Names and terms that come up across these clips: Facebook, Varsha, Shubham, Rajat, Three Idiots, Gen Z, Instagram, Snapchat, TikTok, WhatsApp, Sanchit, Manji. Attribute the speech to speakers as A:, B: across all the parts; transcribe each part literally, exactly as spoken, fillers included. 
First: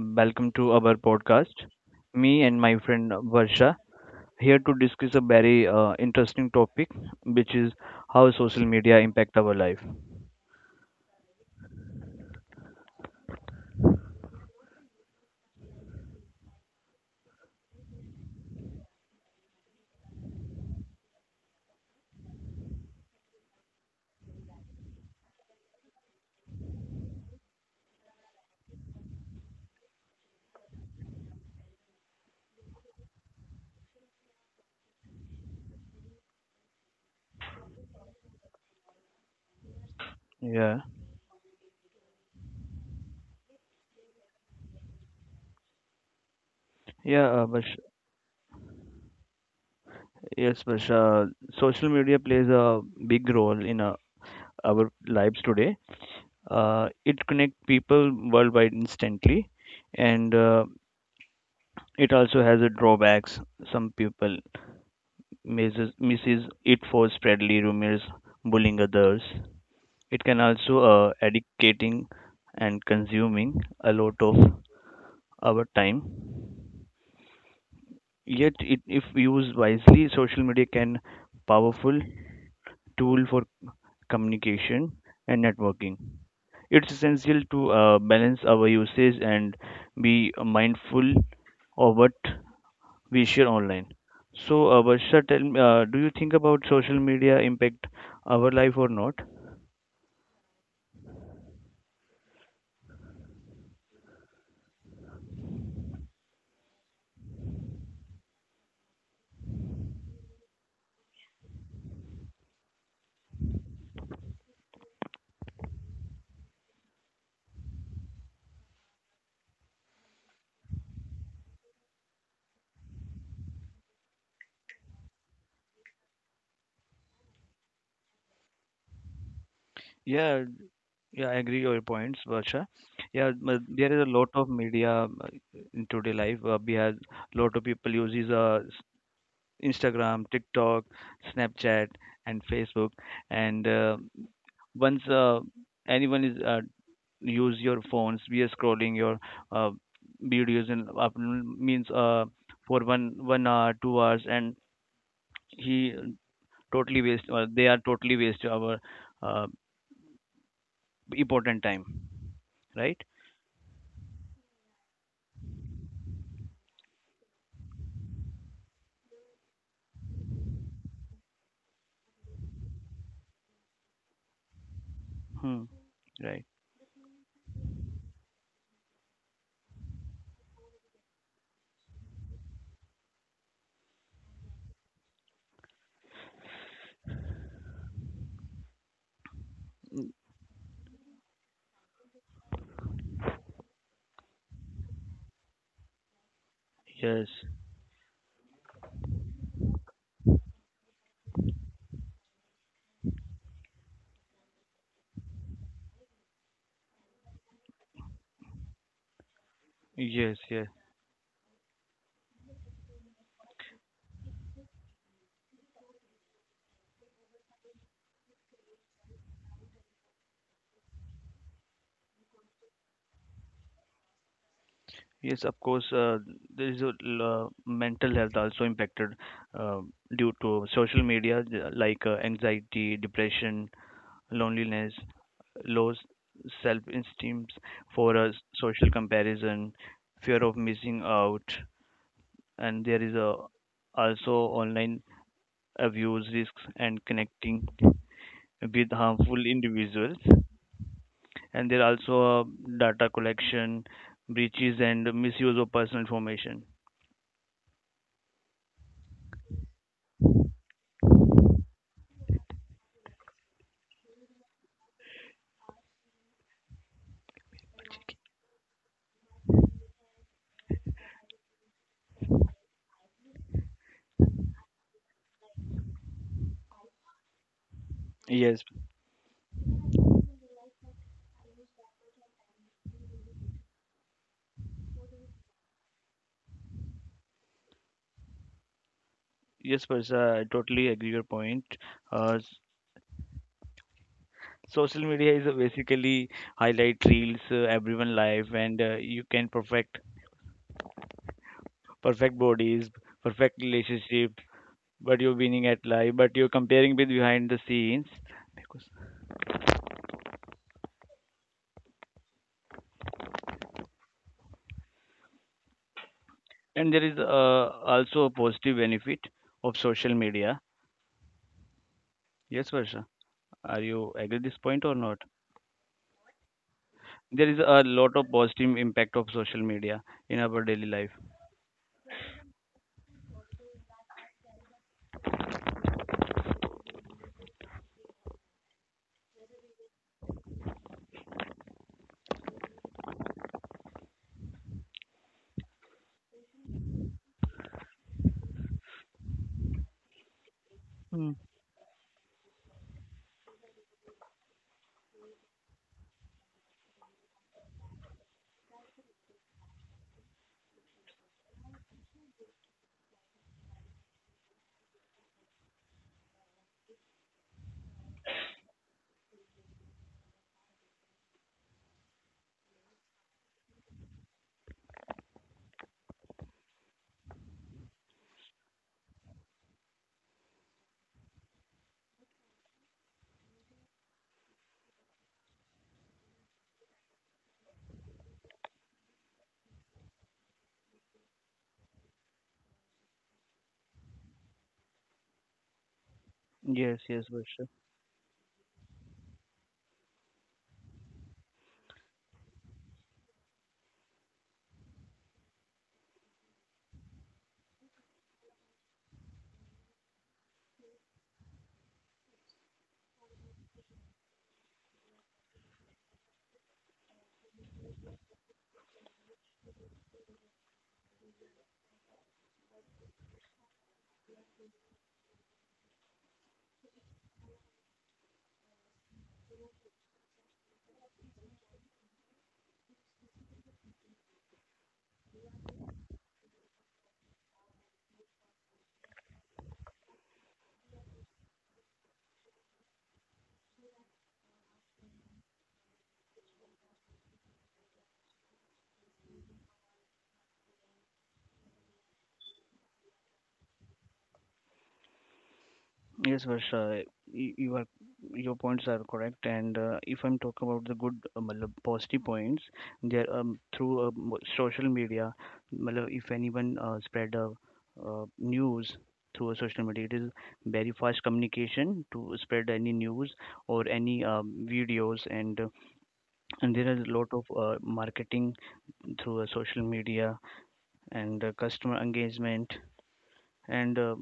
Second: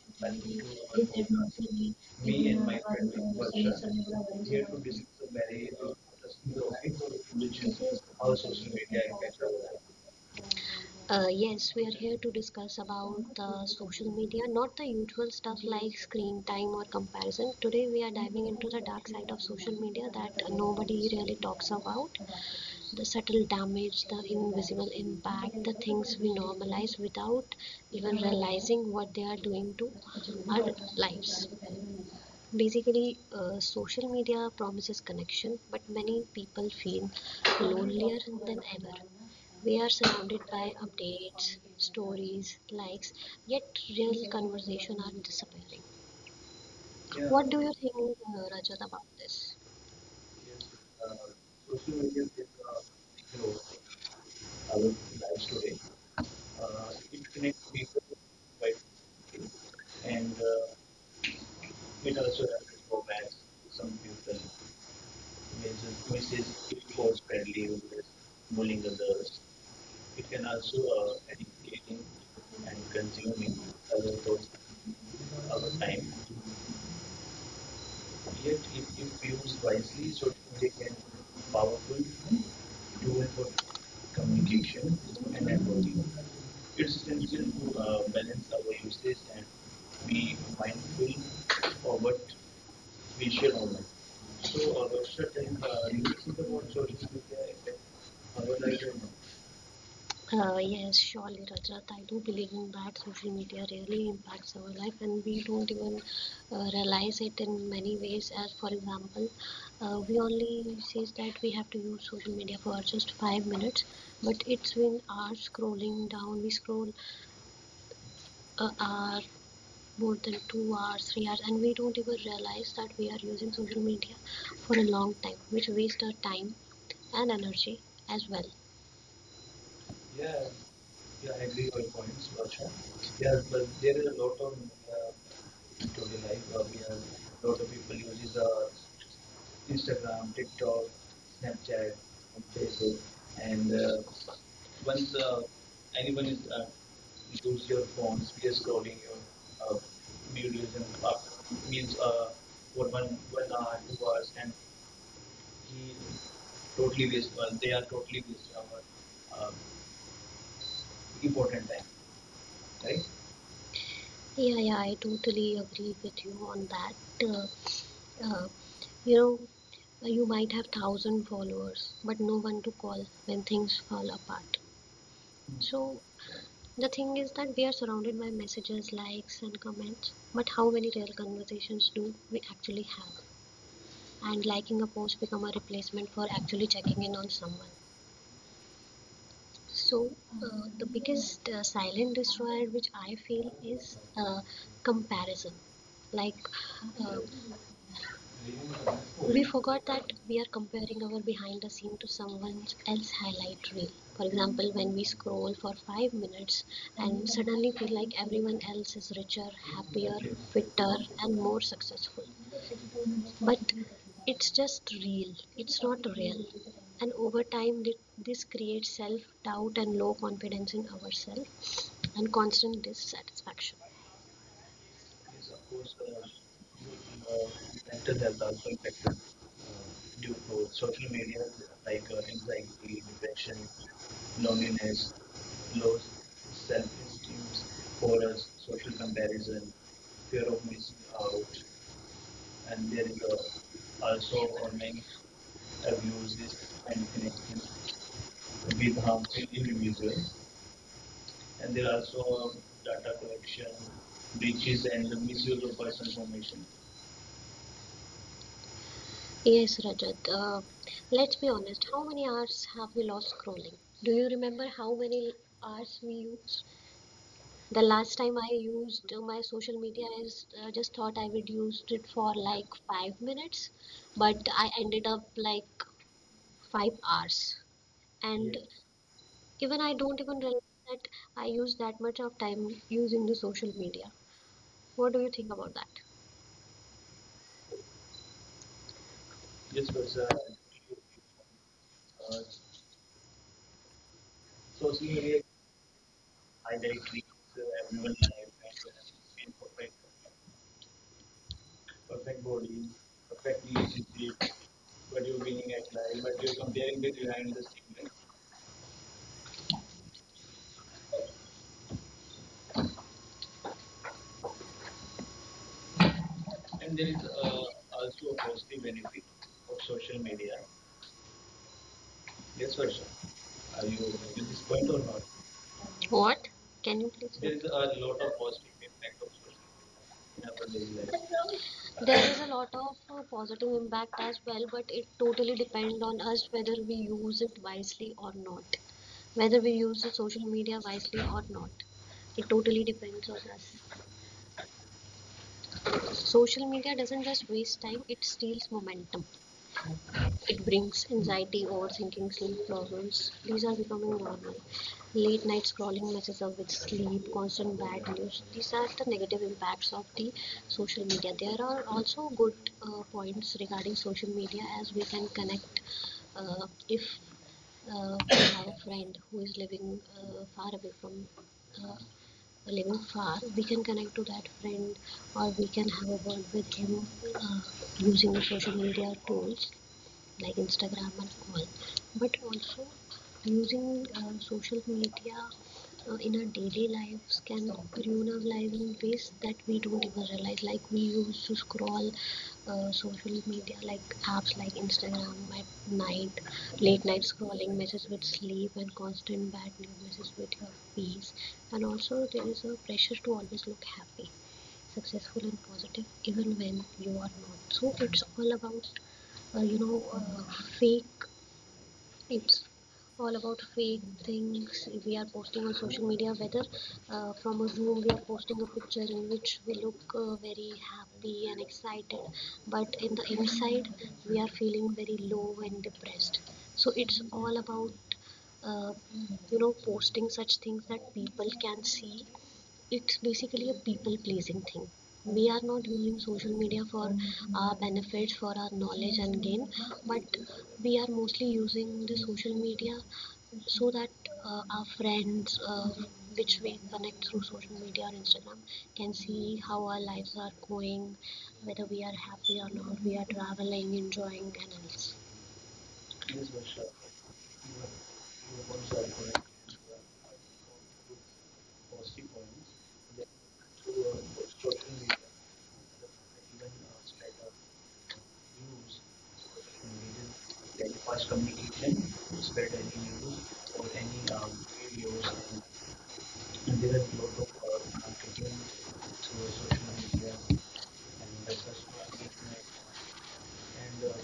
A: Um, welcome to our podcast. Me and my friend Varsha here to discuss a very uh, interesting topic, which is how social media impact our life.
B: Uh, yes, we are here to discuss about the social media, not the usual stuff like screen time or comparison. Today, we are diving into the dark side of social media that nobody really talks about. The subtle damage, the invisible impact, the things we normalize without even realizing what they are doing to our lives. Basically, uh, social media promises connection, but many people feel lonelier than ever. We are surrounded by
A: Yeah,
B: updates, stories, likes, yet real conversation are disappearing.
A: yeah,
B: What
A: uh,
B: do you
A: Varsha,
B: think, uh, Rajat, about this?
A: yes, Varsha. Social media plays a big role in uh, our lives today. Uh, it connects people worldwide instantly, and uh, it also has a drawbacks. Some people misses, misses it for spreadly rumors, bullying others. It
B: It can
A: can
B: also
A: also
B: uh,
A: uh,
B: educate in
A: educating and consuming a lot of our
B: uh,
A: time. Yet, it, if used wisely,
B: so
A: social
B: they
A: media
B: can
A: can
B: powerful
A: powerful
B: tool
A: tool
B: for
A: for
B: communication
A: communication
B: and
A: and
B: networking.
A: networking.
B: It's
A: It's
B: essential
A: essential
B: to
A: to
B: uh,
A: uh,
B: balance
A: balance
B: our way.
A: our usage and
B: Be
A: be
B: mindful
A: mindful of
B: of
A: what we
B: vision.
A: share online. So, uh,
B: So,
A: Varsha, tell me,
B: uh,
A: uh,
B: you
A: do you think
B: think
A: about
B: about.
A: social media impact our life or not?
B: Uh, yes, surely, Rajat. I do believe in that social media really impacts our life, and we don't even uh, realize it in many ways. As for example, uh, we only says that we have to use social media for just five minutes, but it's been hours scrolling down. We scroll a hour, more than two hours, three hours, and we don't even realize that we are using social media for a long time, which wastes our time and energy as well. Yeah,
A: Yeah,
B: yeah,
A: yeah, I
B: I
A: agree
B: agree with
A: your
B: your
A: points,
B: points, Varsha.
A: Varsha. Yeah,
B: Yeah, but
A: m-
B: there
A: there
B: is
A: is a
B: a
A: lot
B: lot
A: of
B: of
A: media
B: uh,
A: uh, in
B: to the
A: today life.
B: life.
A: Uh,
B: Uh,
A: we
B: we have
A: have
B: a
A: lot
B: lot
A: of
B: of people
A: people uses
B: uses
A: uh,
B: uh,
A: s- Instagram,
B: Instagram, TikTok,
A: TikTok,
B: Snapchat,
A: Snapchat,
B: and
A: and Facebook.
B: Facebook, and
A: And
B: uh,
A: uh,
B: once
A: once uh, anyone is uh,
B: you
A: use
B: use your
A: your phones,
B: phones,
A: we are scrolling your uh,
B: we-
A: videos and
B: our
A: up means
B: things are
A: uh, for one one hour, two hours, and he totally
B: totally.
A: waste. Uh,
B: Uh,
A: they
B: they are
A: are totally
B: totally
A: waste
B: this our
A: our
B: uh,
A: uh,
B: important
A: important
B: time,
A: time,
B: right?
A: right?
B: Yeah, yeah, I totally agree with you on that. Uh, uh, you know, you might have thousand followers, but no one to call when things fall apart.
A: Hmm.
B: So
A: Right.
B: the thing is that we are surrounded by messages, likes, and comments, but how many real conversations do we actually have? And liking a post become a replacement for actually checking in on someone. So, uh, the biggest uh, silent destroyer which I feel is uh, comparison. Like, uh,
A: Yes.
B: we forgot that we are comparing our behind the scene to someone else's highlight reel. For example, when we scroll for five minutes and suddenly feel like everyone else is richer, happier,
A: Yes, yes,
B: fitter, and more successful. But it's just real, it's not real. And over time, this creates self doubt and low confidence in ourselves and constant dissatisfaction
A: yes. Of course, uh, there is a l- uh, mental health also impacted uh,
B: due
A: due
B: to
A: to
B: social
A: social
B: media,
A: media, th-
B: like
A: like
B: uh,
A: uh,
B: anxiety,
A: anxiety,
B: depression,
A: depression, loneliness,
B: loneliness,
A: low
B: low self
A: self-esteem
B: for
A: for uh,
B: us
A: social
B: comparison,
A: comparison, fear of missing out, and
B: and there
A: there is a
B: is uh,
A: also
B: also
A: online abuse
B: abuse
A: risks
B: and
A: and
B: connect
A: connecting with
B: with harmful
A: harmful individuals,
B: individuals,
A: and there are also uh, data collection,
B: which
A: breaches,
B: is and.
A: and misuse of personal information.
B: Yes, Rajat. Uh, how many hours have we lost scrolling? Do you remember how many hours we used? The last time I used uh, my social media is uh, just thought I would used it for like five minutes, but I ended up like five hours. Yeah. And
A: Yes.
B: even I don't even realize that I use that much of time using the social media. What do you think about that?
A: Yes,
B: Yes, was uh,
A: Parsa, I totally agree your point. Uh,
B: uh,
A: s-
B: social
A: Social media
B: media
A: is a basically
B: highlight
A: highlight reels,
B: reels uh,
A: uh,
B: everyone
A: everyone life,
B: life
A: and
B: and
A: uh, you
B: uh,
A: can
B: incorporate.
A: perfect
B: Perfect
A: perfect
B: body,
A: bodies,
B: perfect
A: perfect
B: knees
A: relationship, but
B: but you're
A: you're
B: winning
A: winning
B: at
A: at life,
B: life,
A: but
B: but
A: you're
B: you're
A: comparing
B: comparing
A: with
B: with your hand in
A: behind the
B: the same way.
A: scenes. Because and
B: And
A: there is uh, also a positive benefit of social media.
B: yes,
A: Yes,
B: Varsha,
A: Parsa,
B: are
A: are
B: you
A: you
B: okay with
A: agree
B: this
A: this
B: point or
A: point
B: not?
A: or not?
B: What? Can you please? There is a
A: There is
B: lot
A: a
B: of
A: lot
B: positive
A: of
B: impact of
A: positive impact of social
B: social media in
A: media
B: our
A: in
B: daily
A: our daily life.
B: life. There is a lot of uh, positive impact as well, but it totally depends on us whether we use it wisely or not. Whether we use the social media wisely or not. It totally depends on us. Social media doesn't just waste time, it steals momentum. It brings anxiety,
A: Mm.
B: overthinking, sleep problems. These are becoming normal. Late night scrolling messes up with sleep, constant bad news. These are the negative impacts of the social media. There are also good uh, points regarding social media as we can connect uh, if uh, from our friend who is living uh, far away from uh, living far, we can connect to that friend or we can have a word with him uh, using the social media tools like Instagram and all, but also using uh, social media uh, in our daily lives can ruin our lives in ways that we don't even realize. Like we used to scroll uh, social media, like apps like Instagram at night, late night
A: Yes, yes,
B: scrolling
A: Parsa.
B: messes with sleep and constant bad news messes with your peace. And also there is a pressure to always look happy, successful and positive even when you are not. So it's all about uh, you know uh, fake, it's all about fake things we are posting on social media whether uh, from a room we are posting a picture in which we look uh, very happy and excited but in the inside we are feeling very low and depressed, so it's all about uh, you know posting such things that people can see. It's basically a people pleasing thing. We are not using social media for our benefits, for our knowledge and gain, but we are mostly using the social media so that uh, our friends uh, which we connect through social media or Instagram can see how our lives are going, whether we are happy or not, we are traveling, enjoying and else.
A: Yes,
B: Yes,
A: Varsha, y- you are your points are
B: uh,
A: correct. And uh, if I'm talking about the good, uh, matlab, positive points,
B: through
A: there um, through uh,
B: uh,
A: mo- social
B: social media,
A: media, matlab, if
B: even
A: anyone uh, spread
B: outside of
A: a uh,
B: news,
A: news through a
B: social
A: social media, it
B: media,
A: is
B: then
A: very fast
B: fast communication,
A: communication to
B: spread
A: spread any
B: any
A: news
B: news or
A: or
B: any
A: any
B: um,
A: um,
B: videos,
A: videos, and uh,
B: and,
A: and
B: and
A: there
B: there
A: is
B: are
A: a
B: a
A: lot
B: lot
A: of
B: of
A: uh,
B: uh, marketing
A: marketing through a
B: through
A: social
B: social media,
A: media
B: and
A: and uh,
B: that's
A: customer
B: why I'm
A: engagement and.
B: and uh,
A: Uh,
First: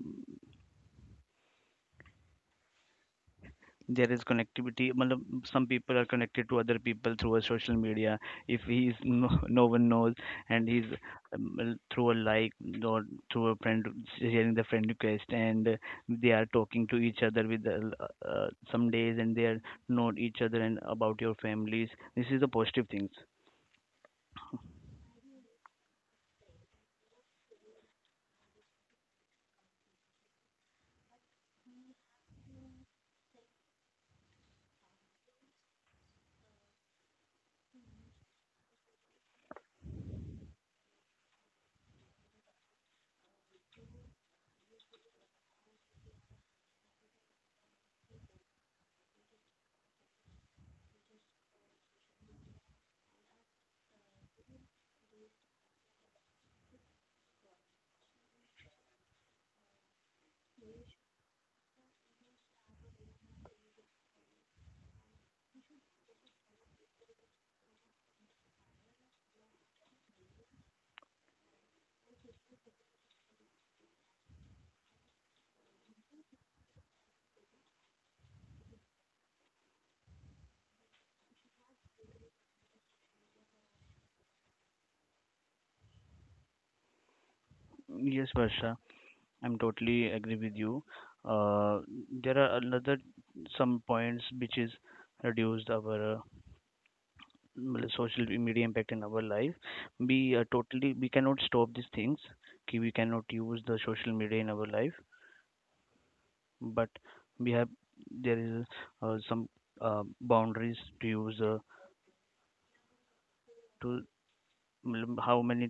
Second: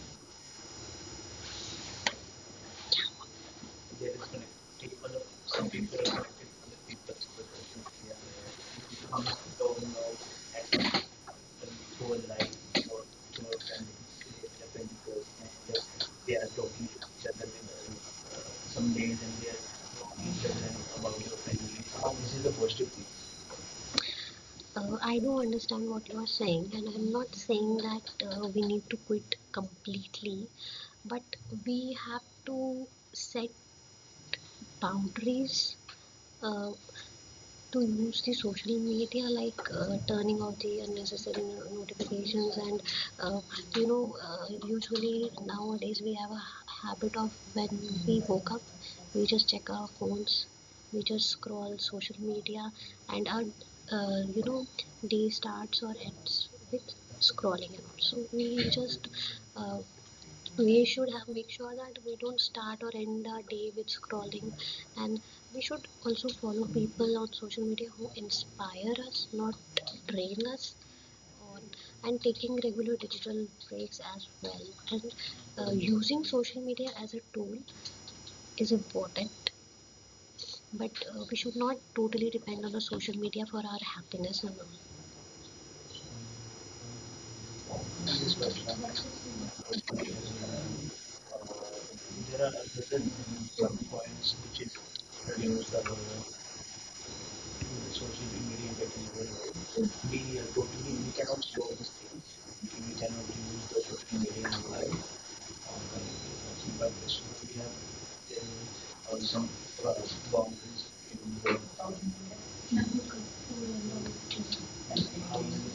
B: there
A: There is
B: is connect-
A: connectivity
B: people,
A: matlab, some
B: some
A: people
B: people are
A: are
B: connected
A: connected to
B: to
A: other
B: other
A: people
B: people.
A: through a social
B: It
A: media if he's
B: becomes
A: no, no
B: down
A: one
B: now
A: knows
B: as
A: and he's um, l- through
B: through
A: a
B: a
A: like
B: life or
A: or through
B: through
A: a
B: a
A: friend
B: family,
A: sharing the friend
B: happened because
A: request and uh, they
B: they
A: are
B: are-
A: talking
B: talking
A: to
B: to
A: each
B: each
A: other
B: other
A: with
B: with
A: uh, l-
B: uh,
A: uh, some
B: some
A: days
B: names and
A: and they
B: they
A: are
B: are
A: not
B: talking to
A: each
B: each
A: other
B: other
A: and
B: about
A: about your
B: your family.
A: families.
B: Somehow
A: This
B: this
A: is
B: is
A: the
B: a
A: positive
B: positive thing.
A: things.
B: Uh, I do understand what you are saying, and I'm not saying that uh, we need to quit completely, but we have to set boundaries uh, to use the social media like uh, turning off the unnecessary no- notifications and uh, you know uh, usually nowadays we have a habit of when we woke up we just check our phones, we just scroll social media and our uh, you know day starts or ends with scrolling and so we just uh, we should have make sure that we don't start or end our day with scrolling, and we should also follow people on social media who inspire us not drain us on, and taking regular digital breaks as well, and uh, using social media as a tool is important, but uh, we should not totally depend on the social media for our happiness and all. There
A: Yes, Varsha, I'm totally agree with you. uh, there
B: are
A: are another
B: certain
A: some points
B: points which
A: which is
B: is reduced
A: reduced
B: our
A: our uh, मतलब
B: resources
A: social
B: in very
A: media impact in
B: effective
A: our
B: way.
A: life. We
B: We are
A: are totally
B: totally, we
A: We
B: cannot
A: cannot
B: show
A: stop
B: this
A: these
B: thing.
A: things कि
B: We
A: we
B: cannot
A: cannot
B: use
A: use
B: the
A: the
B: social
A: social
B: media
A: media in
B: in
A: our
B: life.
A: life,
B: um, But
A: but
B: we
A: we
B: have
A: have there is
B: uh,
A: uh,
B: some
A: some
B: uh,
A: uh, boundaries
B: boundaries
A: to
B: in
A: use
B: the
A: uh,
B: um, uh,
A: to मतलब how many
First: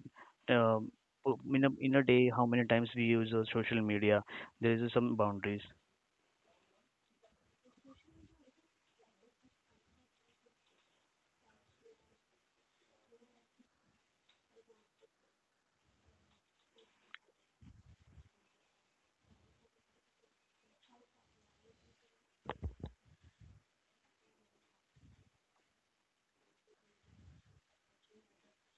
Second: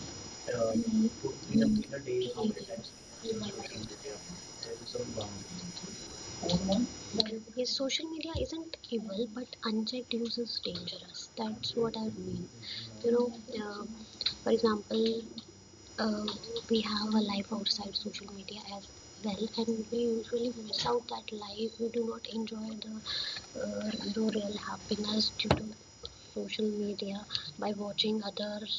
A: uh,
B: in a,
A: in a,
B: in
A: in
B: a
A: a day
B: day, how
A: how
B: many
A: many times
B: times
A: we
B: social
A: use uh,
B: media? There
A: social media. There
B: is
A: is
B: some
A: some boundaries.
B: boundary. His social media isn't evil, but unchecked use is dangerous. That's what I mean. You know, uh, for example, uh, we have a life outside social media as well, and we usually miss out that life. We do not enjoy the, uh, the real happiness due to social media by watching others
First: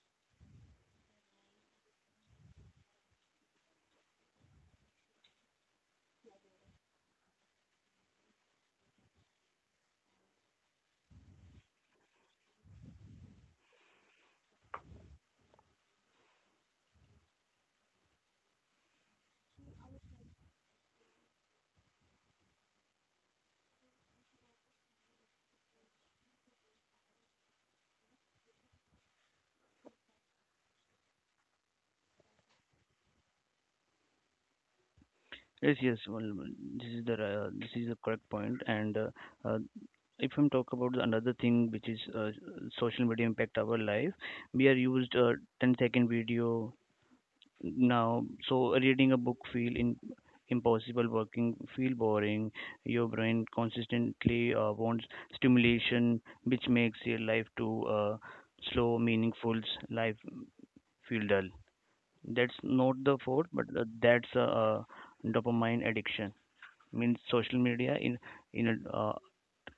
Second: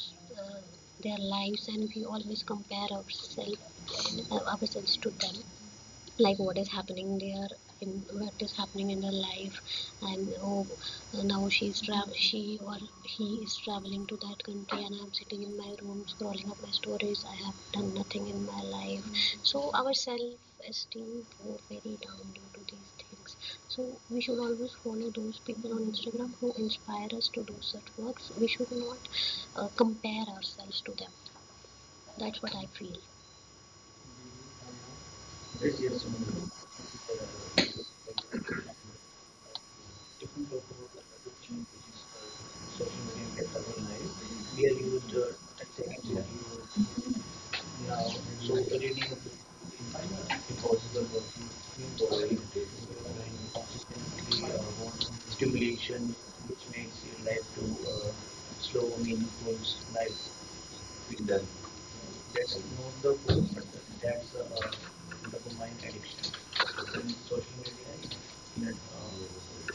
B: uh, their lives, and we always compare ourselves uh, ourselves to them. Like what is happening there, in what is happening in her life, and oh, now she's travel she or he is traveling to that country and I'm sitting in my room scrolling up my stories, I have done nothing in my life. So our self esteem goes very down due to these things. So we should always follow those people on Instagram who inspire us to do such works. We should not uh, compare ourselves to them. That's what I feel
A: Yes, yes, well, this is the uh, this is the correct point. And uh, uh, if
B: like
A: I'm talk about another thing which is uh, social media
B: uh,
A: impact our life,
B: we
A: we
B: are
A: are used
B: used uh,
A: uh, ten second
B: technology
A: video
B: now,
A: now.
B: so
A: So
B: already
A: reading a book feel in
B: impossible
A: impossible,
B: for
A: working feel boring. Your brain consistently uh,
B: uh,
A: wants
B: stimulation
A: stimulation,
B: which
A: which makes your
B: will lead
A: life
B: to
A: too
B: uh,
A: uh,
B: slow,
A: slow,
B: meaningful
A: meaningful. Life
B: life
A: feel
B: being done.
A: dull. That's
B: That's
A: not
B: not the
A: the fault,
B: goal,
A: but
B: but
A: uh,
B: that
A: that's a, uh dopamine addiction. Means social media in in a,
B: that
A: uh,
B: uh,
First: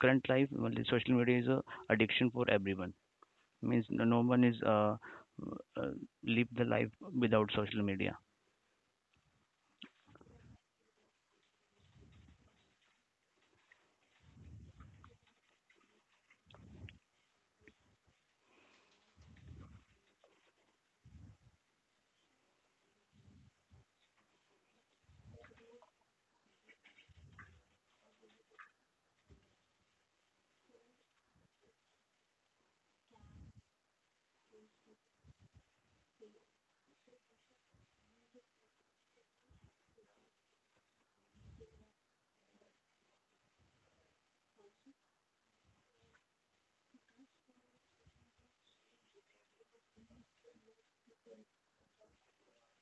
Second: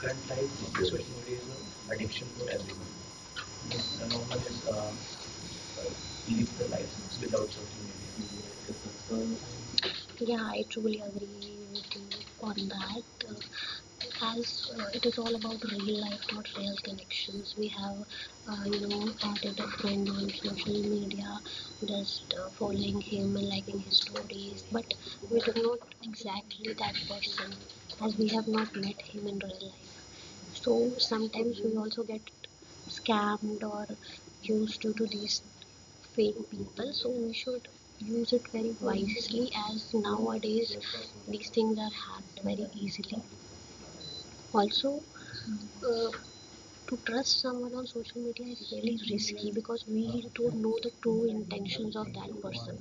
A: current life.
B: life,
A: Well,
B: especially
A: social media is a
B: addiction
A: addiction for
B: for
A: everyone
B: everyone.
A: means no
B: The
A: no
B: normal
A: one is
B: is uh,
A: uh, uh,
B: uh,
A: live the
B: the
A: life
B: license without
A: without social media.
B: yeah, I truly agree with you on that. Uh, as uh, it is all about real life, not real connections. We have, uh, you know, added a friend on social media, just uh, following him and liking his stories, but we do not exactly that person as we have not met him in real life. So sometimes we also get scammed or used due to these fake people, so we should use it very wisely as nowadays these things are hacked very easily also. uh, to trust someone on social media is really risky because we don't know the true intentions of that person.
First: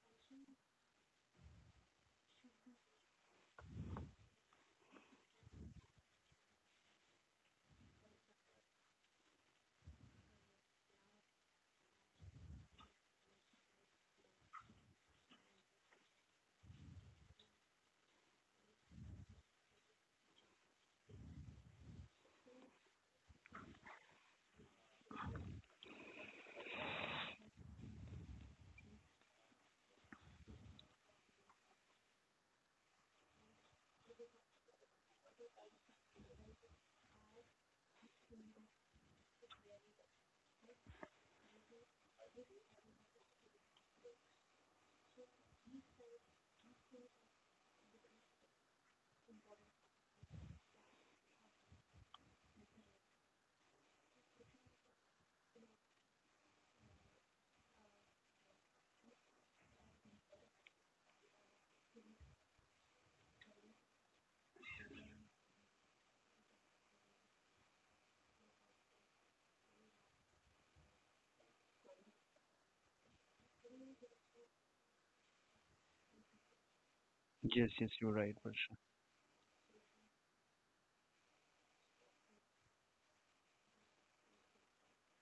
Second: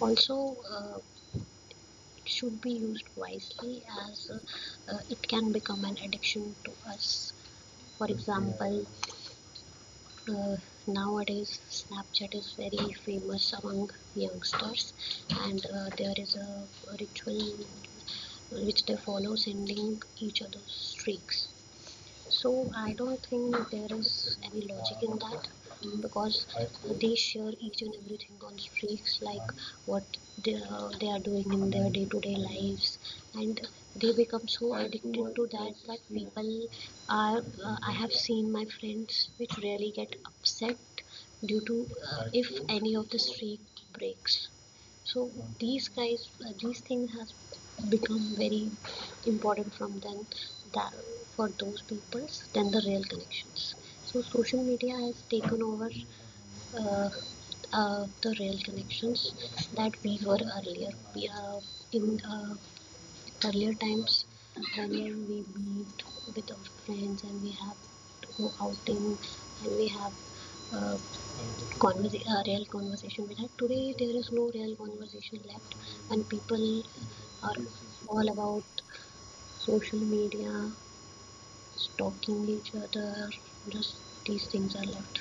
B: Also, uh, should be used wisely as uh, uh, it can become an addiction to us. For example, uh, nowadays Snapchat is very famous among youngsters, and uh, there is a ritual which they follow, sending each other streaks. So I don't think there is any logic in that, because they share each and everything on streaks, like what they, uh, they are doing in their day-to-day lives, and they become so addicted to that that people are, uh, I have seen my friends which really get upset due to uh, if any of the streak breaks. So these guys, uh, these things has become very important from then, that for those peoples than the real connections. So social media has taken over uh, uh, the real connections that we were earlier. We, uh, in uh, earlier times, whenever we meet with our friends and we have to go outing and we have uh, conversa- uh, real conversation with her. Today there is no real conversation left, and people are
A: Yes, yes, you're
B: all
A: right, Harsh.
B: about social media, stalking each other. Just these things are left.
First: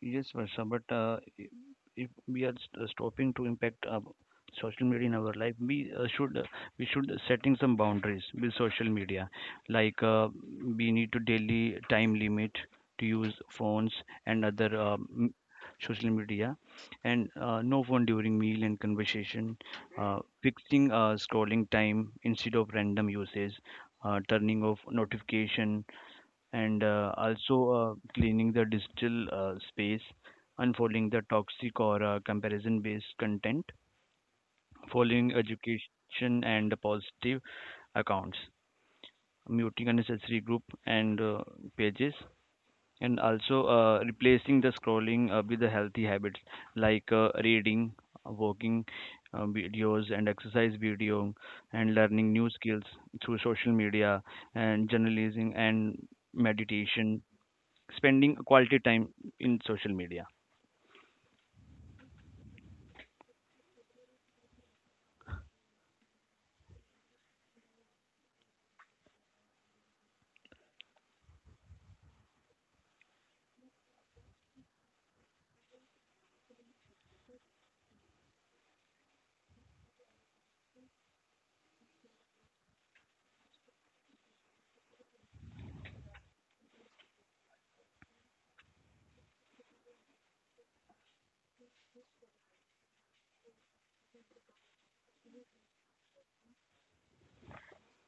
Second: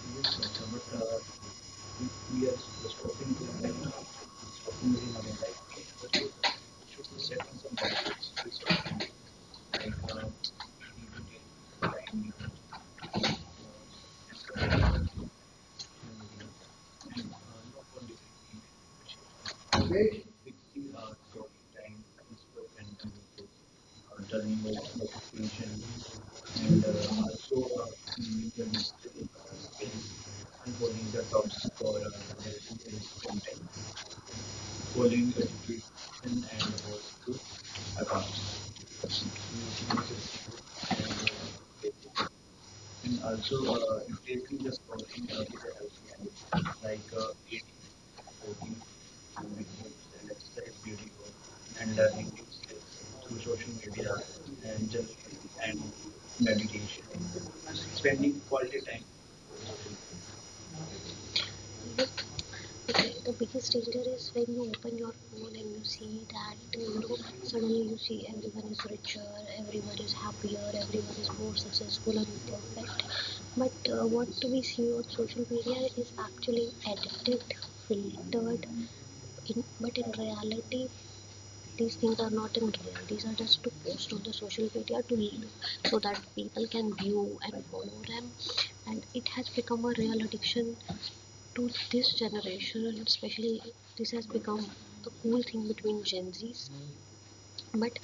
A: Yes,
B: Yes,
A: Varsha, but
B: but
A: uh,
B: uh,
A: i- if we
B: we
A: are
B: are
A: st- stopping
B: stopping
A: to impact
B: right
A: uh, social media in our life, we uh, should uh, we should setting some
B: in our
A: boundaries with social
B: life.
A: media. Like uh, we need to daily time limit to use phones and other uh, m- social media, and uh, no phone during meal and conversation. Uh, fixing uh, scrolling time instead of random uses. Uh,
B: During
A: turning
B: the
A: off
B: presentation,
A: notification and
B: and
A: uh,
B: uh, also
A: also
B: uh,
A: uh,
B: we
A: cleaning the
B: can,
A: digital uh, space,
B: and
A: unfolding
B: polling
A: the
B: the tops
A: toxic
B: for
A: or
B: uh,
A: uh, comparison
B: the
A: based
B: content,
A: content, following
B: polling education
A: education
B: and
A: and
B: awards to
A: positive accounts,
B: accounts.
A: muting unnecessary group and uh, pages,
B: And
A: and
B: also,
A: also
B: uh,
A: uh,
B: if taking the,
A: replacing the scrolling uh, with the healthy habits
B: like
A: like
B: uh,
A: uh,
B: eight,
A: reading, uh, walking uh, videos, and exercise
B: exercise, beauty,
A: video, and
B: and
A: learning
B: learning,
A: new skills through social media
B: yeah,
A: and journalism and
B: meditation,
A: meditation spending
B: spending
A: quality
B: quality
A: time
B: time.
A: in social media.
B: The biggest danger is when you open your phone and you see that, you know, suddenly you see everyone is richer, everyone is happier, everyone is more successful and perfect. But uh, what we see on social media is actually edited, filtered in, but in reality these things are not in real. These are just to post on the social media to, so that people can view and follow them, and it has become a real addiction to this generation. And especially this has become the cool thing between Gen Zs, but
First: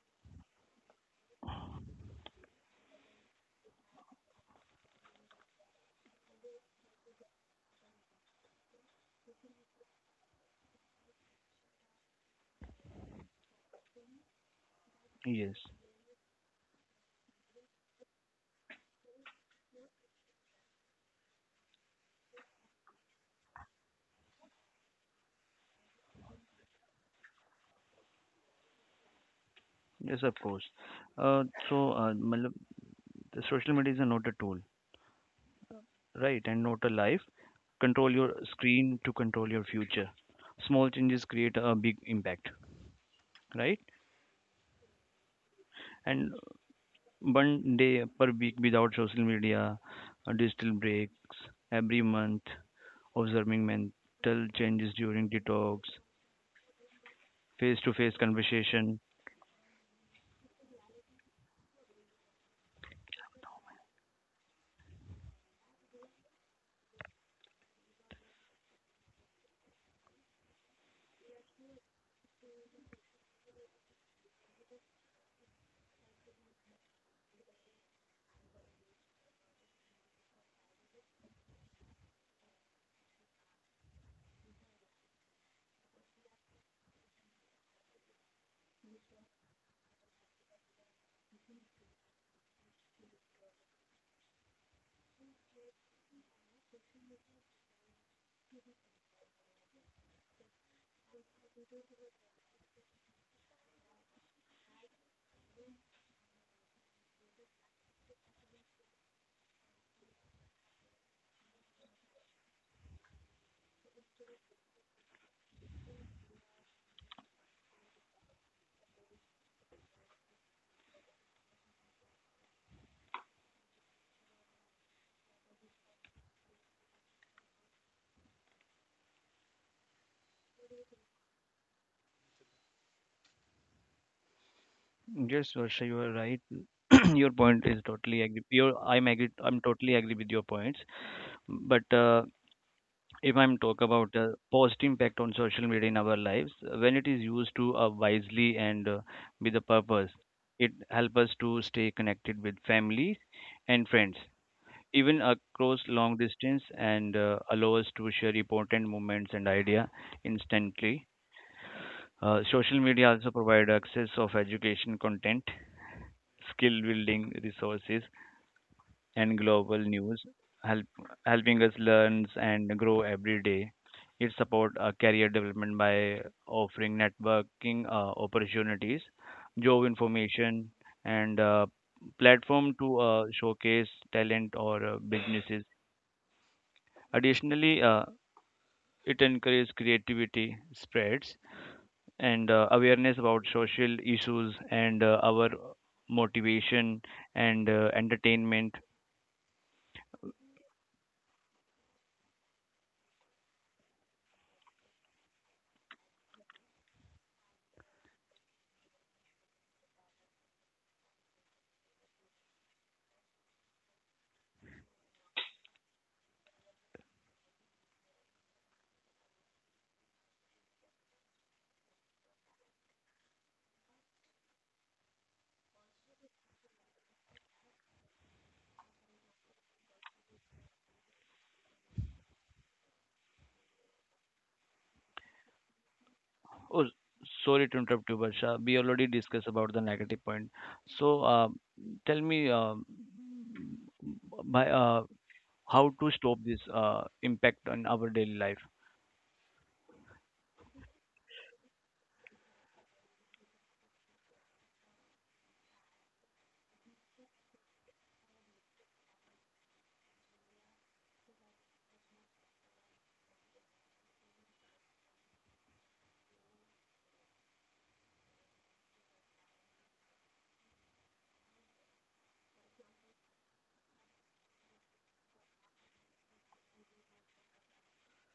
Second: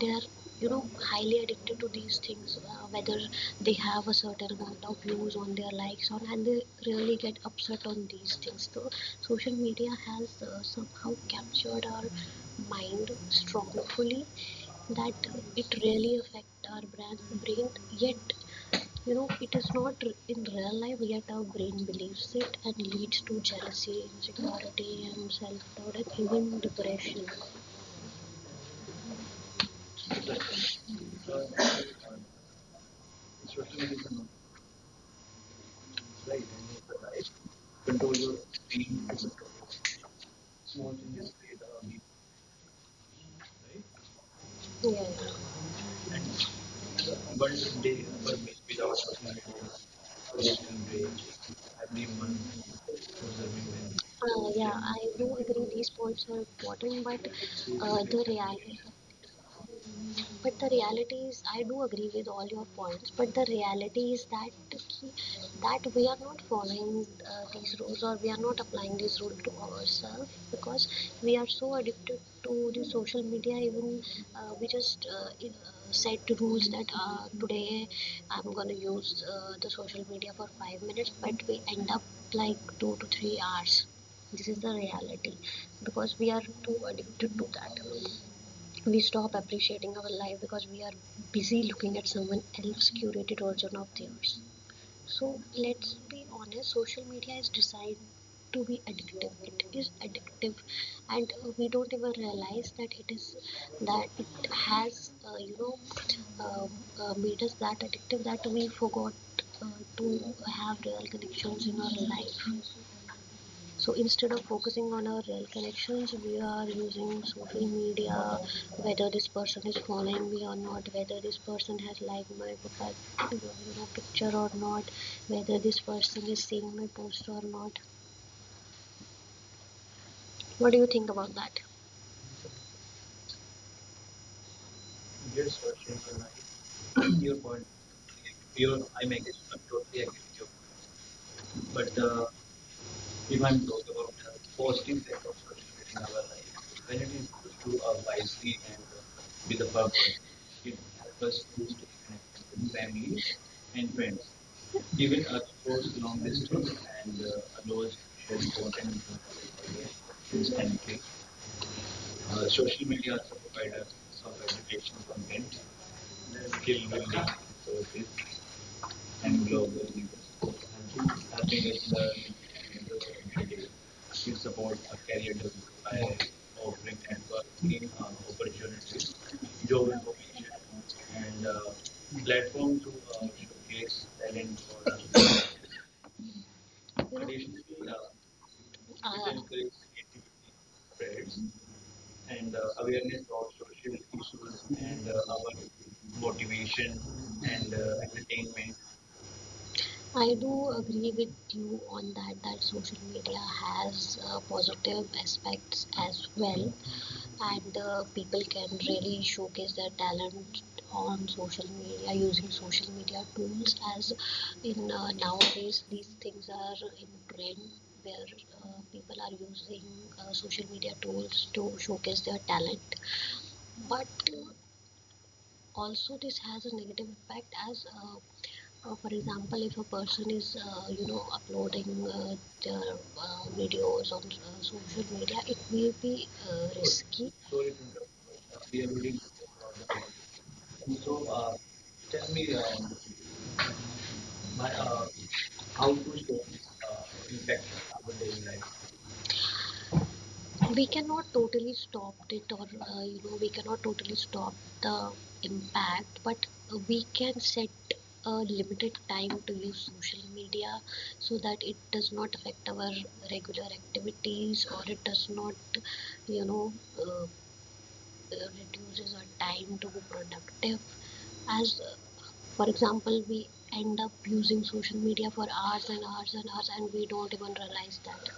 B: they are, you know, highly addicted to these things, uh, whether they have a certain amount of views on their likes on, and they really get upset on these things. So social media has uh, somehow captured our mind strongly, that
A: Yes,
B: it really affects our brain, brain. Yet, you know, it is not in real life, yet our brain believes it and leads to jealousy, insecurity, and self-doubt, and even depression.
A: yes, of course.
B: Control
A: Uh, so, uh, matlab, the social media is not a tool, right? And not a life.
B: your
A: Control your screen
B: pain,
A: to
B: et cetera.
A: control your future. Small
B: Small thing.
A: changes create a big impact, right?
B: Yeah. And,
A: And
B: but
A: one day per week without social
B: with,
A: media, uh, digital breaks every month, observing mental
B: Uh, yeah,
A: changes
B: I
A: during
B: do agree
A: detox,
B: these points are important, but uh,
A: face-to-face
B: the reality
A: conversation.
B: but the reality is, I do agree with all your points, but the reality is that that we are not following uh, these rules, or we are not applying these rules to ourselves, because we are so addicted to the social media. Even uh, we just uh, in- uh, set rules that uh, today I'm going to use uh, the social media for five minutes, but we end up like two to three hours. This is the reality, because we are too addicted to that. We stop appreciating our life because we are busy looking at someone else's curated version of theirs. So let's be honest, social media is designed to be addictive. It is addictive, and uh, we don't even realize that it is that it has, uh, you know um uh, made us that addictive that we forgot uh, to have real connections in our life. So instead of focusing on our real connections, we are using social media, whether this person is following me or not, whether this person has liked my profile, you know, picture or not, whether this person is seeing my post or not. What do you think about that?
A: Yes,
B: Yes,
A: Varsha, you are right.
B: sir.
A: Your
B: you,
A: point is totally agree. Your,
B: you,
A: I'm agree. I'm totally agree with your points. But
B: but
A: uh, if I'm
B: even though
A: talk
B: the
A: about uh, positive
B: posting
A: impact on social media in
B: in our
A: our
B: life.
A: lives, when
B: When
A: it
B: it
A: is
B: is
A: used
B: to
A: to uh,
B: our
A: wisely
B: wisely and
A: and uh, with
B: with
A: a
B: a
A: purpose,
B: purpose,
A: it
B: it
A: help
B: helps us
A: us
B: to
A: to
B: stay
A: stay connected
B: connected
A: with
B: with family
A: family and
B: and
A: friends,
B: friends. Even
A: even
B: a
A: across
B: course long
A: long distance,
B: distance, and
A: and uh,
B: uh,
A: allow us
B: allows
A: to share
B: shared
A: important
B: content
A: moments and idea
B: instantly.
A: instantly. Uh,
B: Uh,
A: social
B: social
A: media
B: media
A: also
B: also
A: provide
B: provides
A: access
B: us
A: of
B: of
A: education
B: educational
A: content,
B: content,
A: skill
B: skill building,
A: building
B: so,
A: resources, and
B: and globe.
A: global news, help, helping
B: Helping
A: us
B: us learn
A: learn and
B: and grow
A: grow every
B: every day.
A: day.
B: We
A: It support
B: support
A: uh,
B: a
A: career
B: career development
A: development by
B: by offering
A: offering
B: and
A: networking
B: working uh,
A: uh, opportunities,
B: opportunities,
A: job
B: job information,
A: information, and
B: and uh,
A: uh, platform
B: platform to
A: to
B: uh,
A: uh, showcase
B: showcase
A: talent
B: talent
A: or
B: for
A: uh,
B: us.
A: businesses.
B: Additionally,
A: Additionally,
B: uh,
A: uh,
B: Uh.
A: it
B: we
A: encourages
B: encourage
A: creativity spreads
B: friends,
A: and
B: and uh,
A: uh, awareness
B: awareness of
A: about
B: social
A: social issues
B: issues,
A: and
B: and
A: uh,
B: uh,
A: our
B: our motivation,
A: motivation and
B: and uh,
A: uh,
B: entertainment.
A: entertainment.
B: I do agree with you on that, that social media has uh, positive aspects as well, and uh, people can really showcase their talent on social media using social media tools. As in uh, nowadays, these things are in trend where uh, people are using uh, social media tools to showcase their talent. But uh, also this has a negative impact, as uh, uh, for example, if a person is, uh, you know uploading uh, their uh, videos on uh, social media, it may be uh,
A: Oh,
B: risky.
A: sorry
B: Sorry
A: to
B: to
A: interrupt you, Barsha.
B: interrupt.
A: We
B: We are
A: already
B: reading.
A: discussed about the negative point. So
B: So,
A: uh,
B: uh,
A: tell
B: tell
A: me,
B: me
A: uh,
B: um, my,
A: by, uh,
B: uh,
A: how
B: how
A: to
B: to stop
A: stop this
B: uh,
A: uh, impact
B: infection
A: on
B: in
A: our
B: our
A: daily
B: daily
A: life?
B: life. We cannot totally stop it, or uh, you know we cannot totally stop the impact, but we can set a limited time to use social media so that it does not affect our regular activities, or it does not, you know uh, uh, reduces our time to be productive. As uh, for example, we end up using social media for hours and hours and hours, and we don't even realize that.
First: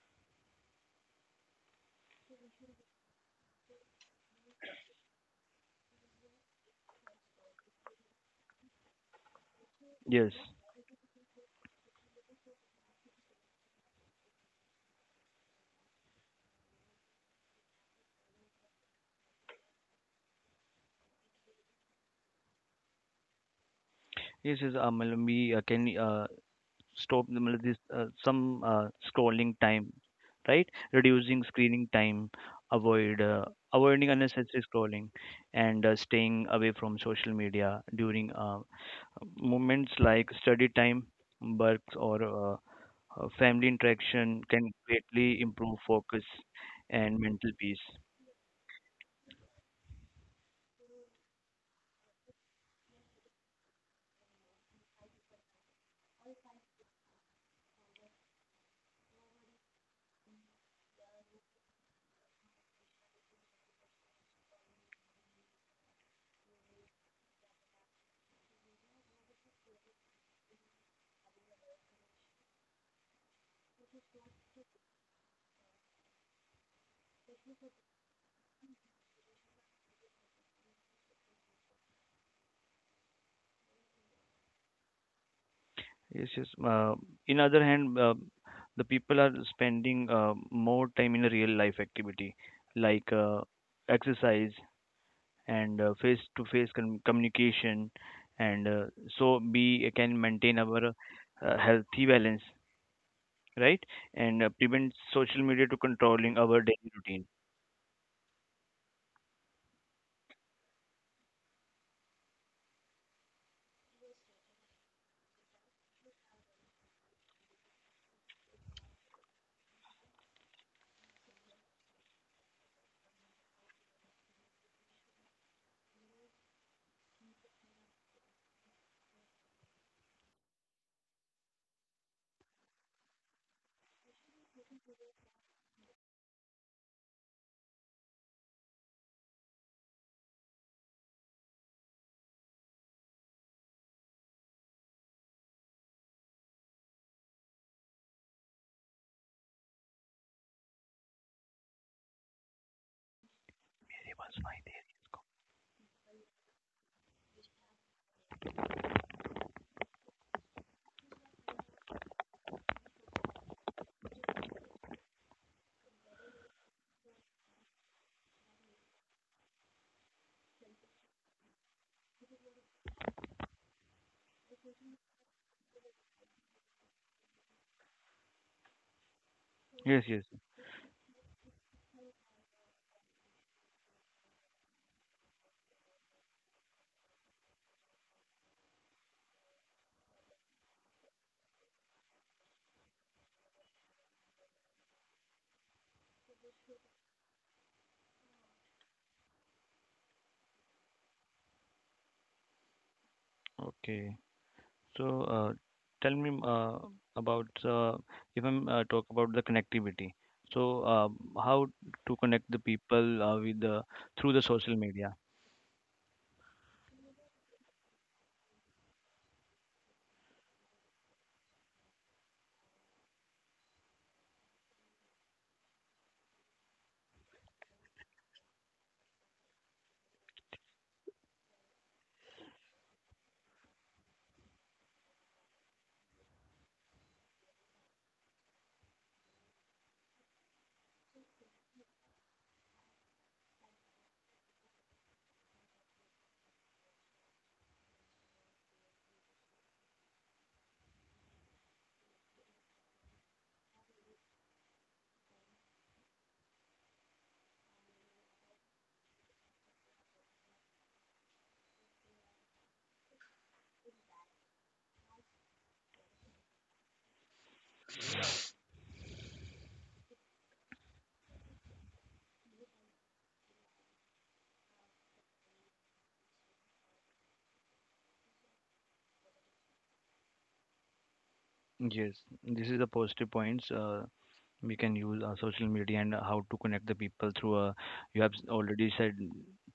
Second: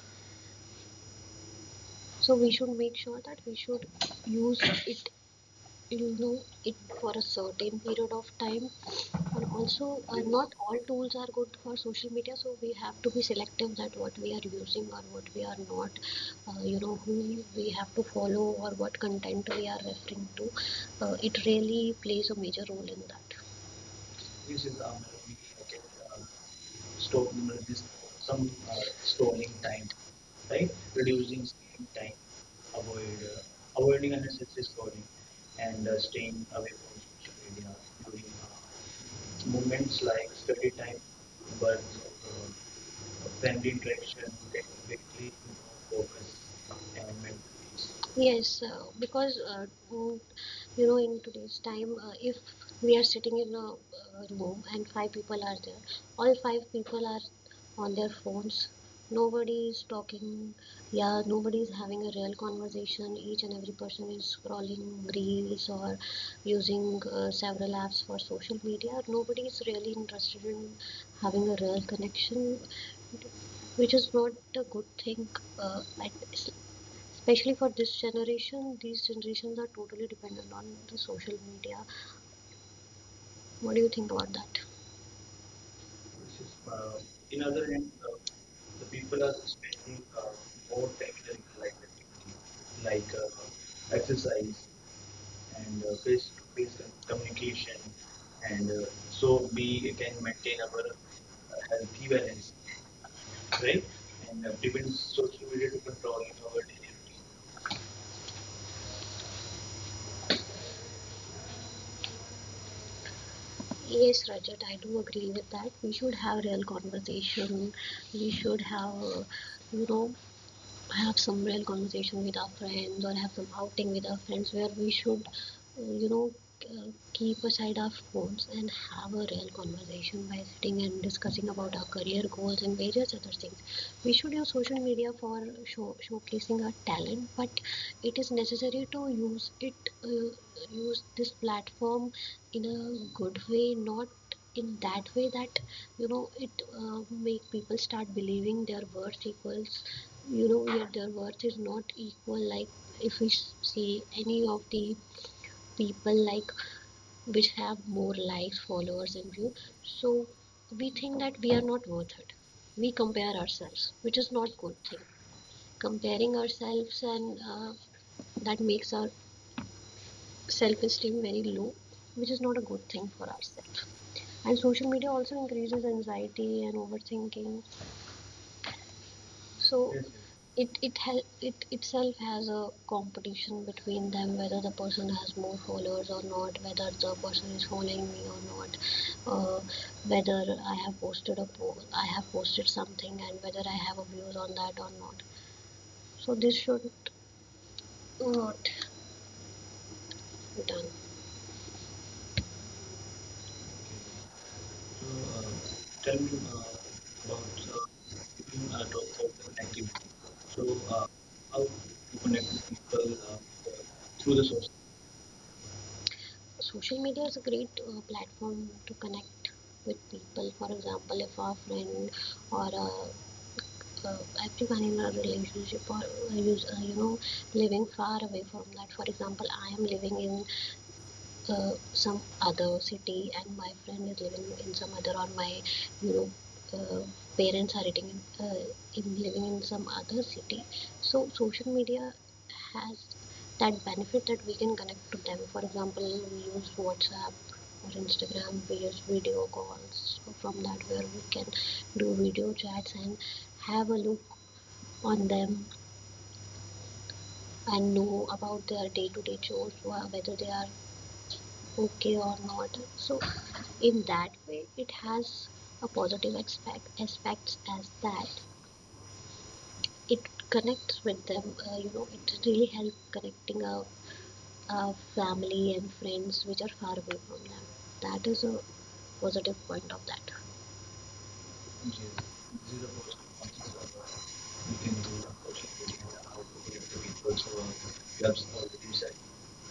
B: So we should make sure that we should use it, you know, it for a certain period of time. And also, uh,
A: Yes.
B: not all tools are good for social media, so we have to be selective that what we are using or what we are not, uh, you know who we have to follow or what content we are referring to. Uh, it really plays a major role in that.
A: Yes,
B: This
A: yes,
B: is a
A: Amal, we uh, can uh, stop the
B: stone,
A: मतलब this, uh,
B: some
A: some uh,
B: stoning
A: scrolling time,
B: content,
A: right?
B: right?
A: Reducing
B: Reducing screen
A: screening
B: time,
A: time,
B: avoid
A: avoid uh,
B: uh,
A: avoiding
B: avoiding
A: unnecessary
B: unnecessary scrolling,
A: scrolling, and
B: and
A: uh,
B: uh, staying
A: staying
B: away
A: away
B: from
A: from social
B: social media
A: media
B: during
A: during uh,
B: uh,
A: moments
B: moments
A: like
B: like
A: study
B: study time,
A: time,
B: but
A: work, or
B: uh,
A: uh, uh, family
B: family interaction
A: interaction
B: that
A: can
B: quickly
A: greatly improve focus
B: focus
A: and
B: and mental
A: mental peace.
B: peace. Yes, uh, because uh, mm, you know, in today's time, uh, if we are sitting in a uh, room and five people are there, all five people are on their phones. Nobody is talking. Yeah, nobody is having a real conversation. Each and every person is scrolling reels or using uh, several apps for social media. Nobody is really interested in having a real connection, which is not a good thing. Uh, at, especially for this generation, these generations are totally dependent on the social media. What do you think about that?
A: Yes, yes. Uh,
B: This is,
A: in other
B: uh,
A: hand, uh,
B: in other hand,
A: the
B: uh,
A: people are
B: the people are
A: spending uh,
B: spending
A: more
B: uh,
A: time in a real
B: more
A: life
B: time in
A: activity
B: like
A: like uh,
B: like uh,
A: exercise
B: exercise
A: and uh,
B: and uh,
A: face-to-face
B: face
A: com-
B: to face
A: communication,
B: communication,
A: and uh,
B: and
A: so
B: uh,
A: we
B: so
A: can
B: we
A: maintain
B: can
A: our
B: maintain our
A: uh, healthy
B: uh,
A: balance,
B: healthy balance,
A: right? And
B: right?
A: uh, prevent
B: And uh,
A: social
B: prevent
A: media to
B: social media
A: controlling
B: to
A: our
B: control
A: daily
B: our
A: routine.
B: daily routine. Yes, Rajat, I do agree with that. We should have real conversation. We should have, you know, have some real conversation with our friends or have some outing with our friends where we should, uh, you know, uh, keep aside our phones and have a real conversation by sitting and discussing about our career goals and various other things. We should use social media for show, showcasing our talent, but it is necessary to use it, uh, use this platform in a good way, not in that way that, you know, it uh, make people start believing their worth equals, you know, yeah, their worth is not equal. Like if we see any of the people like which have more likes, followers, and view, so we think that we are not worth it. We compare ourselves, which is not good thing, comparing ourselves, and uh, that makes our self esteem very low, which is not a good thing for ourselves. And social media also increases anxiety and overthinking, so.
A: Yes,
B: Yes, yes.
A: yes.
B: It it hel- it itself has a competition between them, whether the person has more followers or not, whether the person is following me or not, uh, whether i have posted a po- I have posted something, and whether I have a views on that or not. So this should not be done.
A: Okay. So,
B: So, uh,
A: uh, tell
B: tell
A: me
B: me uh,
A: uh, about
B: about
A: uh, if I'm
B: uh,
A: uh,
B: uh,
A: talk about the
B: doctor.
A: connectivity. So,
B: So, uh,
A: uh, how
B: how
A: to
B: to
A: connect
B: connect
A: the
B: with
A: people uh,
B: people
A: with the through
B: through the
A: the
B: social
A: social
B: media?
A: media?
B: Social media is a great uh, platform to connect with people. For example, if our friend or a uh, everyone in our relationship or uh, use, uh, you know living far away from that. For example, I am living in uh, some other city and my friend is living in some other, or my you know uh, parents are living in, uh, in living in some other city. So social media has that benefit, that we can connect to them. For example, we use WhatsApp or Instagram, we use video calls, so from that where we can do video chats and have a look on them and know about their day-to-day chores, wha- whether they are okay or not. So in that way it has a positive aspect aspects as that it connects with them. Uh, you know, it really helps connecting a, a family and friends which are far away from them. That is a positive point of that.
A: Yes,
B: Yes,
A: this
B: this
A: is the
B: is a person
A: positive points. Uh, we
B: you
A: can
B: can do,
A: use uh, social media
B: unfortunately,
A: and uh, how
B: how
A: to
B: to get
A: connect the
B: the
A: people
B: people, so
A: through uh, you have s-
B: jobs or the
A: already
B: things
A: said
B: that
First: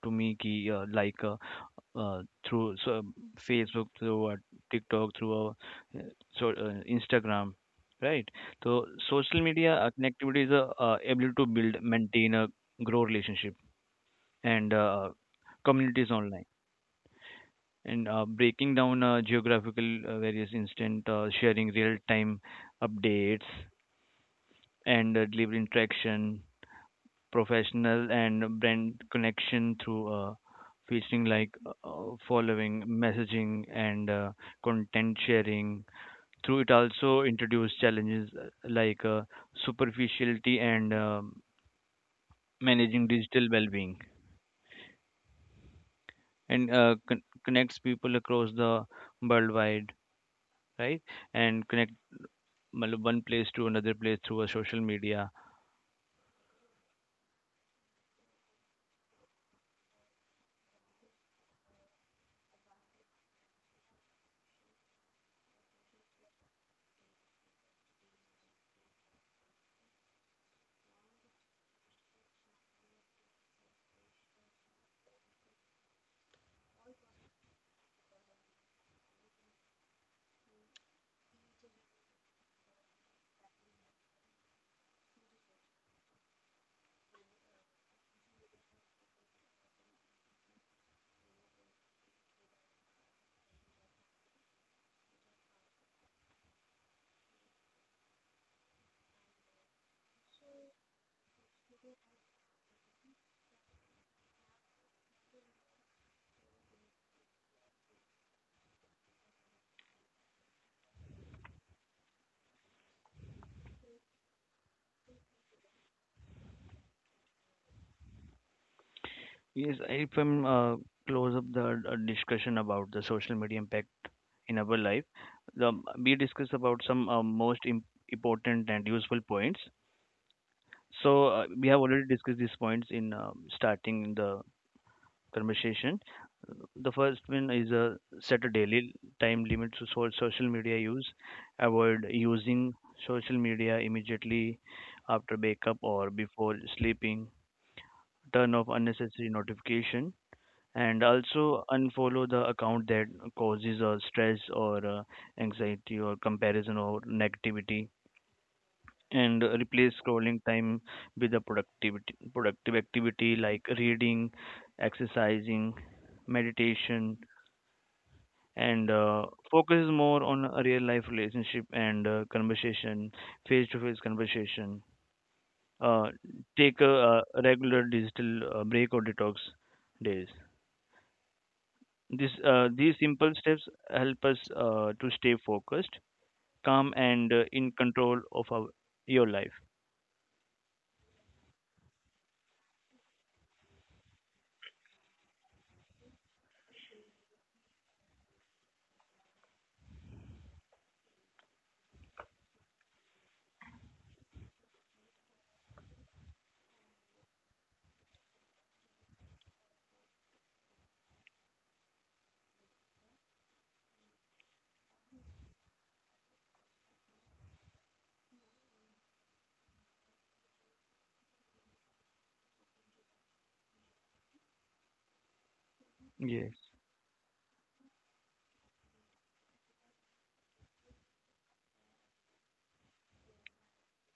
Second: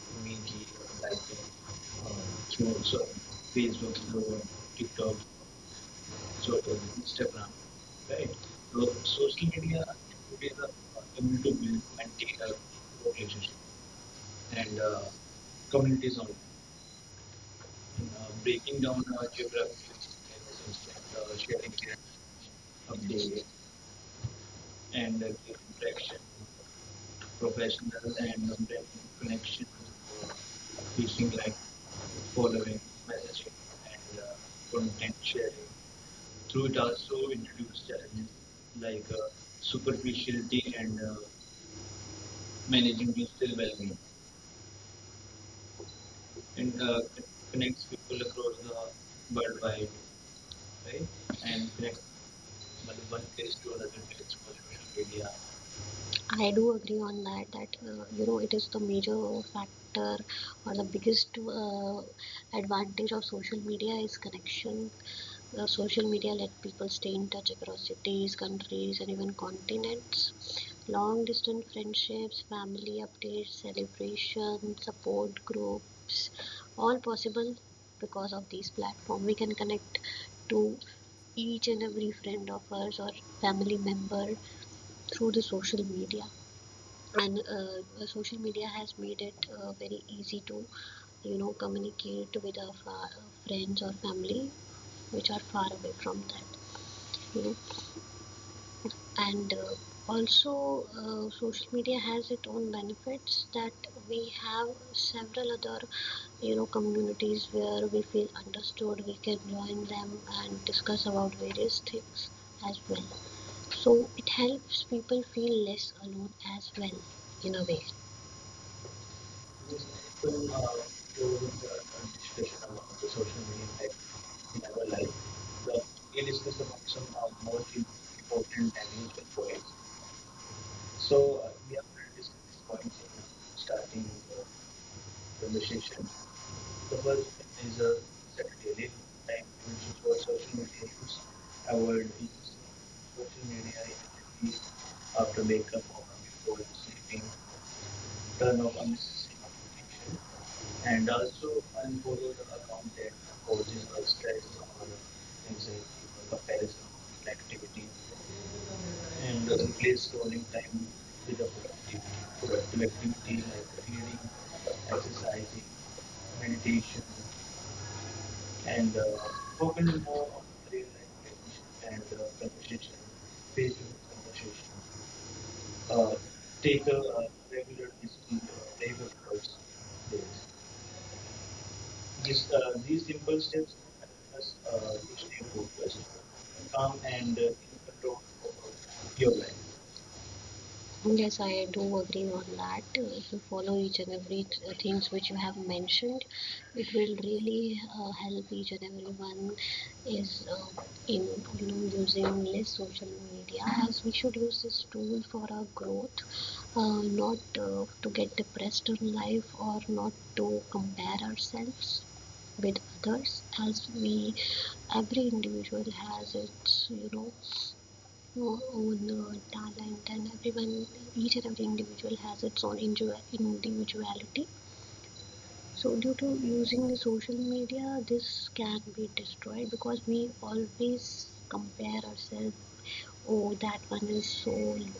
A: to
B: we
A: me ki, uh,
B: like,
A: like uh,
B: uh,
A: uh,
B: you
A: through
B: know,
A: so,
B: so
A: um, Facebook
B: Facebook,
A: through uh,
B: uh,
A: TikTok
B: TikTok,
A: through uh, so
B: so on.
A: uh, Instagram,
B: Right?
A: right. So
B: So
A: social
B: social
A: media uh, connectivity is uh, uh, able to
B: community
A: build
B: build
A: maintain a grow relationship and
B: and
A: uh, communities
B: communities on
A: online and uh, breaking
B: down
A: down uh, geographical uh, various instant uh, sharing real time
B: of
A: updates and
B: and
A: uh, delivery interaction
B: professional
A: professional
B: and
A: and
B: um,
A: brand connection through uh, featuring like
B: like
A: uh,
B: following
A: following, messaging, and uh,
B: content
A: content sharing. Through
B: through
A: it
B: it all
A: also introduce challenges uh, like uh, superficiality
B: superficiality
A: and um
B: and
A: managing
B: managing this
A: digital well-being
B: well
A: and
B: and
A: uh,
B: uh,
A: con- connects people across the worldwide, right? And connect
B: and one,
A: matlab, one
B: one
A: place
B: place to
A: to
B: another
A: another place
B: place
A: through a
B: for
A: social
B: social media.
A: media.
B: I do agree on that, that uh, you know, it is the major factor or the biggest uh, advantage of social media is connection. Uh, social media let people stay in touch across cities, countries, and even continents. Long distance friendships, family updates, celebrations, support groups, all possible because of these platforms. We can connect to each and every friend of ours or family member through the social media. And uh, social media has made it uh, very easy to, you know, communicate with our fa- friends or family which are far away from that, you know. And uh, also uh, social media has its own benefits, that we have several other, you know, communities where we feel understood. We can join them and discuss about various things as well, so it helps people feel less alone as well, in a way.
A: Yes, if
B: Real
A: I'm
B: estate
A: uh, close up the uh, discussion about the social media impact in our life. The, we discussed about some
B: options
A: uh,
B: are
A: most
B: most
A: im- important
B: important
A: and
B: and
A: useful
B: useful for.
A: points. So
B: So
A: uh,
B: uh,
A: we
B: we
A: have
B: have
A: already
B: to these
A: discussed these
B: points
A: points in
B: in
A: uh, starting the conversation.
B: conversation.
A: The
B: The
A: first
B: first
A: one is
B: is a
A: uh, set a daily time limit
B: which
A: to
B: is
A: so-
B: what
A: social
B: social
A: media use.
B: issues
A: Avoid using social media immediately after
B: after
A: wake up
B: becoming
A: or before sleeping. Turn
B: turn
A: off
B: off on
A: unnecessary notification and
B: and also
A: also unfollow the account that causes
B: causes
A: uh,
B: a
A: stress
B: stress
A: or uh,
B: and
A: anxiety or
B: comparison
A: comparison or negativity and
B: and
A: replace
B: replace
A: scrolling time
B: time
A: with a productivity
B: for
A: productive
B: reflection,
A: activity like reading
B: exercise,
A: exercising
B: meditation,
A: meditation and
B: and uh,
A: uh, focus
B: focus
A: more
B: on
A: on a real life relationship and uh, conversation face to face conversation. uh,
B: uh,
A: Take
B: take
A: a,
B: the
A: uh regular digital uh, break or detox
B: first days.
A: days.
B: This, uh,
A: This,
B: these simple
A: uh,
B: steps,
A: these simple steps
B: uh,
A: help us uh, to stay focused,
B: calm and uh, in
A: calm, and
B: control
A: uh, in control
B: of
A: of
B: your
A: our,
B: life.
A: your life.
B: And yes, I do agree on that. If you follow each and every th- things which you have mentioned, it will really uh, help each and everyone is uh, in, you know, using less social media, as we should use this tool for our growth, uh, not uh, to get depressed in life or not to compare ourselves with others. As we every individual has its, you know, o- own uh, talent and everyone, each and every individual has its own individuality. So due to using the social
A: Yes.
B: media, this can be destroyed because we always compare ourselves. Oh, that one is so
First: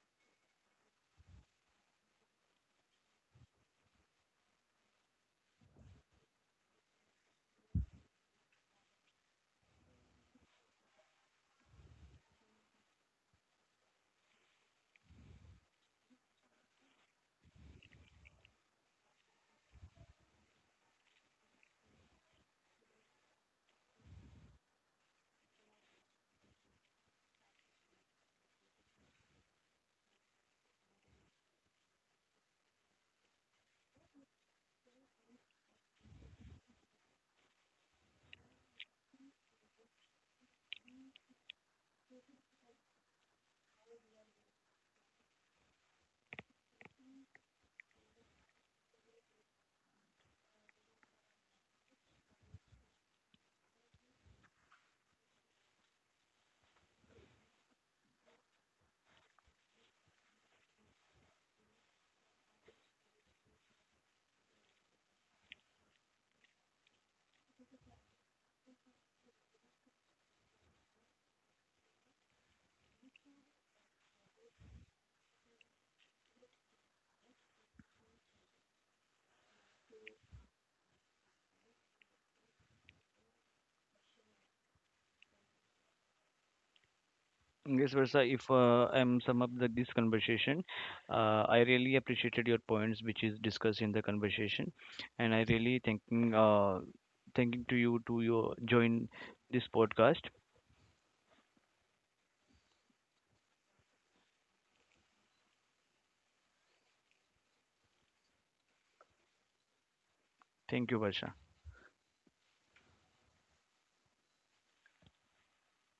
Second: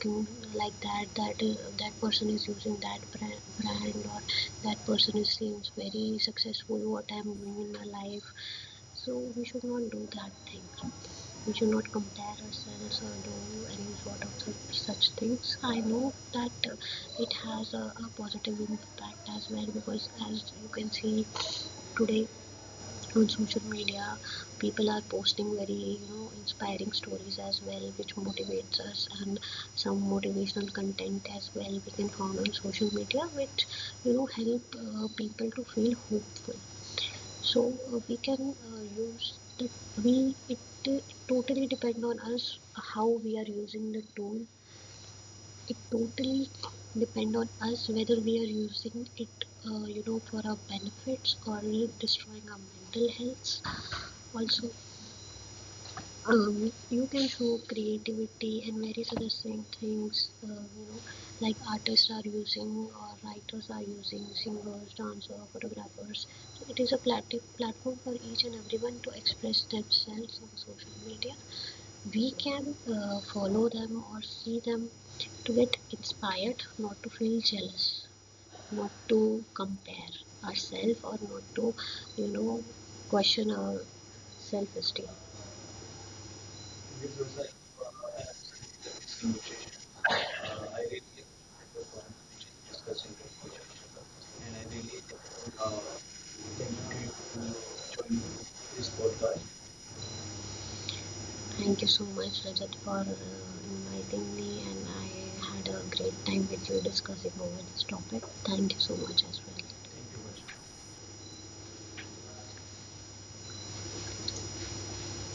B: good, like that, that uh, that person is using that brand, or that person is seems very successful, what I'm doing in my life. So we should not do that thing, we should not compare ourselves or do any sort of such, such things. I know that uh, it has a, a positive impact as well, because as you can see today on social media people are posting very, you know, inspiring stories as well, which motivates us, and some motivational content as well we can find on social media, which, you know, help uh, people to feel hopeful. So uh, we can uh, use the we it, it totally depend on us how we are using the tool. It totally depend on us whether we are using it, uh, you know, for our benefits or destroying our mental health also. Um, you can show creativity and various other thing- things, uh, you know, like artists are using, or writers are using, singers, dancers, photographers. So it is a plat- platform for each and everyone to express themselves on social media. We can uh, follow them or see them to get inspired, not to feel jealous, not to compare ourselves, or not to, you know, question our self-esteem. This was a
A: Yes, Versa, if uh, I'm sum up the,
B: distinguished.
A: this
B: Uh,
A: conversation,
B: I really
A: uh, I really appreciated your points
B: discussing.
A: which is discussed in the
B: I
A: conversation,
B: really
A: and I
B: uh,
A: really thanking uh,
B: thank you
A: thanking to
B: to
A: you to
B: join
A: your
B: this
A: join
B: podcast.
A: this podcast.
B: Thank you so much, Rajat, for uh, inviting me, and I had a great time with you discussing over this topic. Thank you so much as well. Thank you much.
A: Thank you, Versa.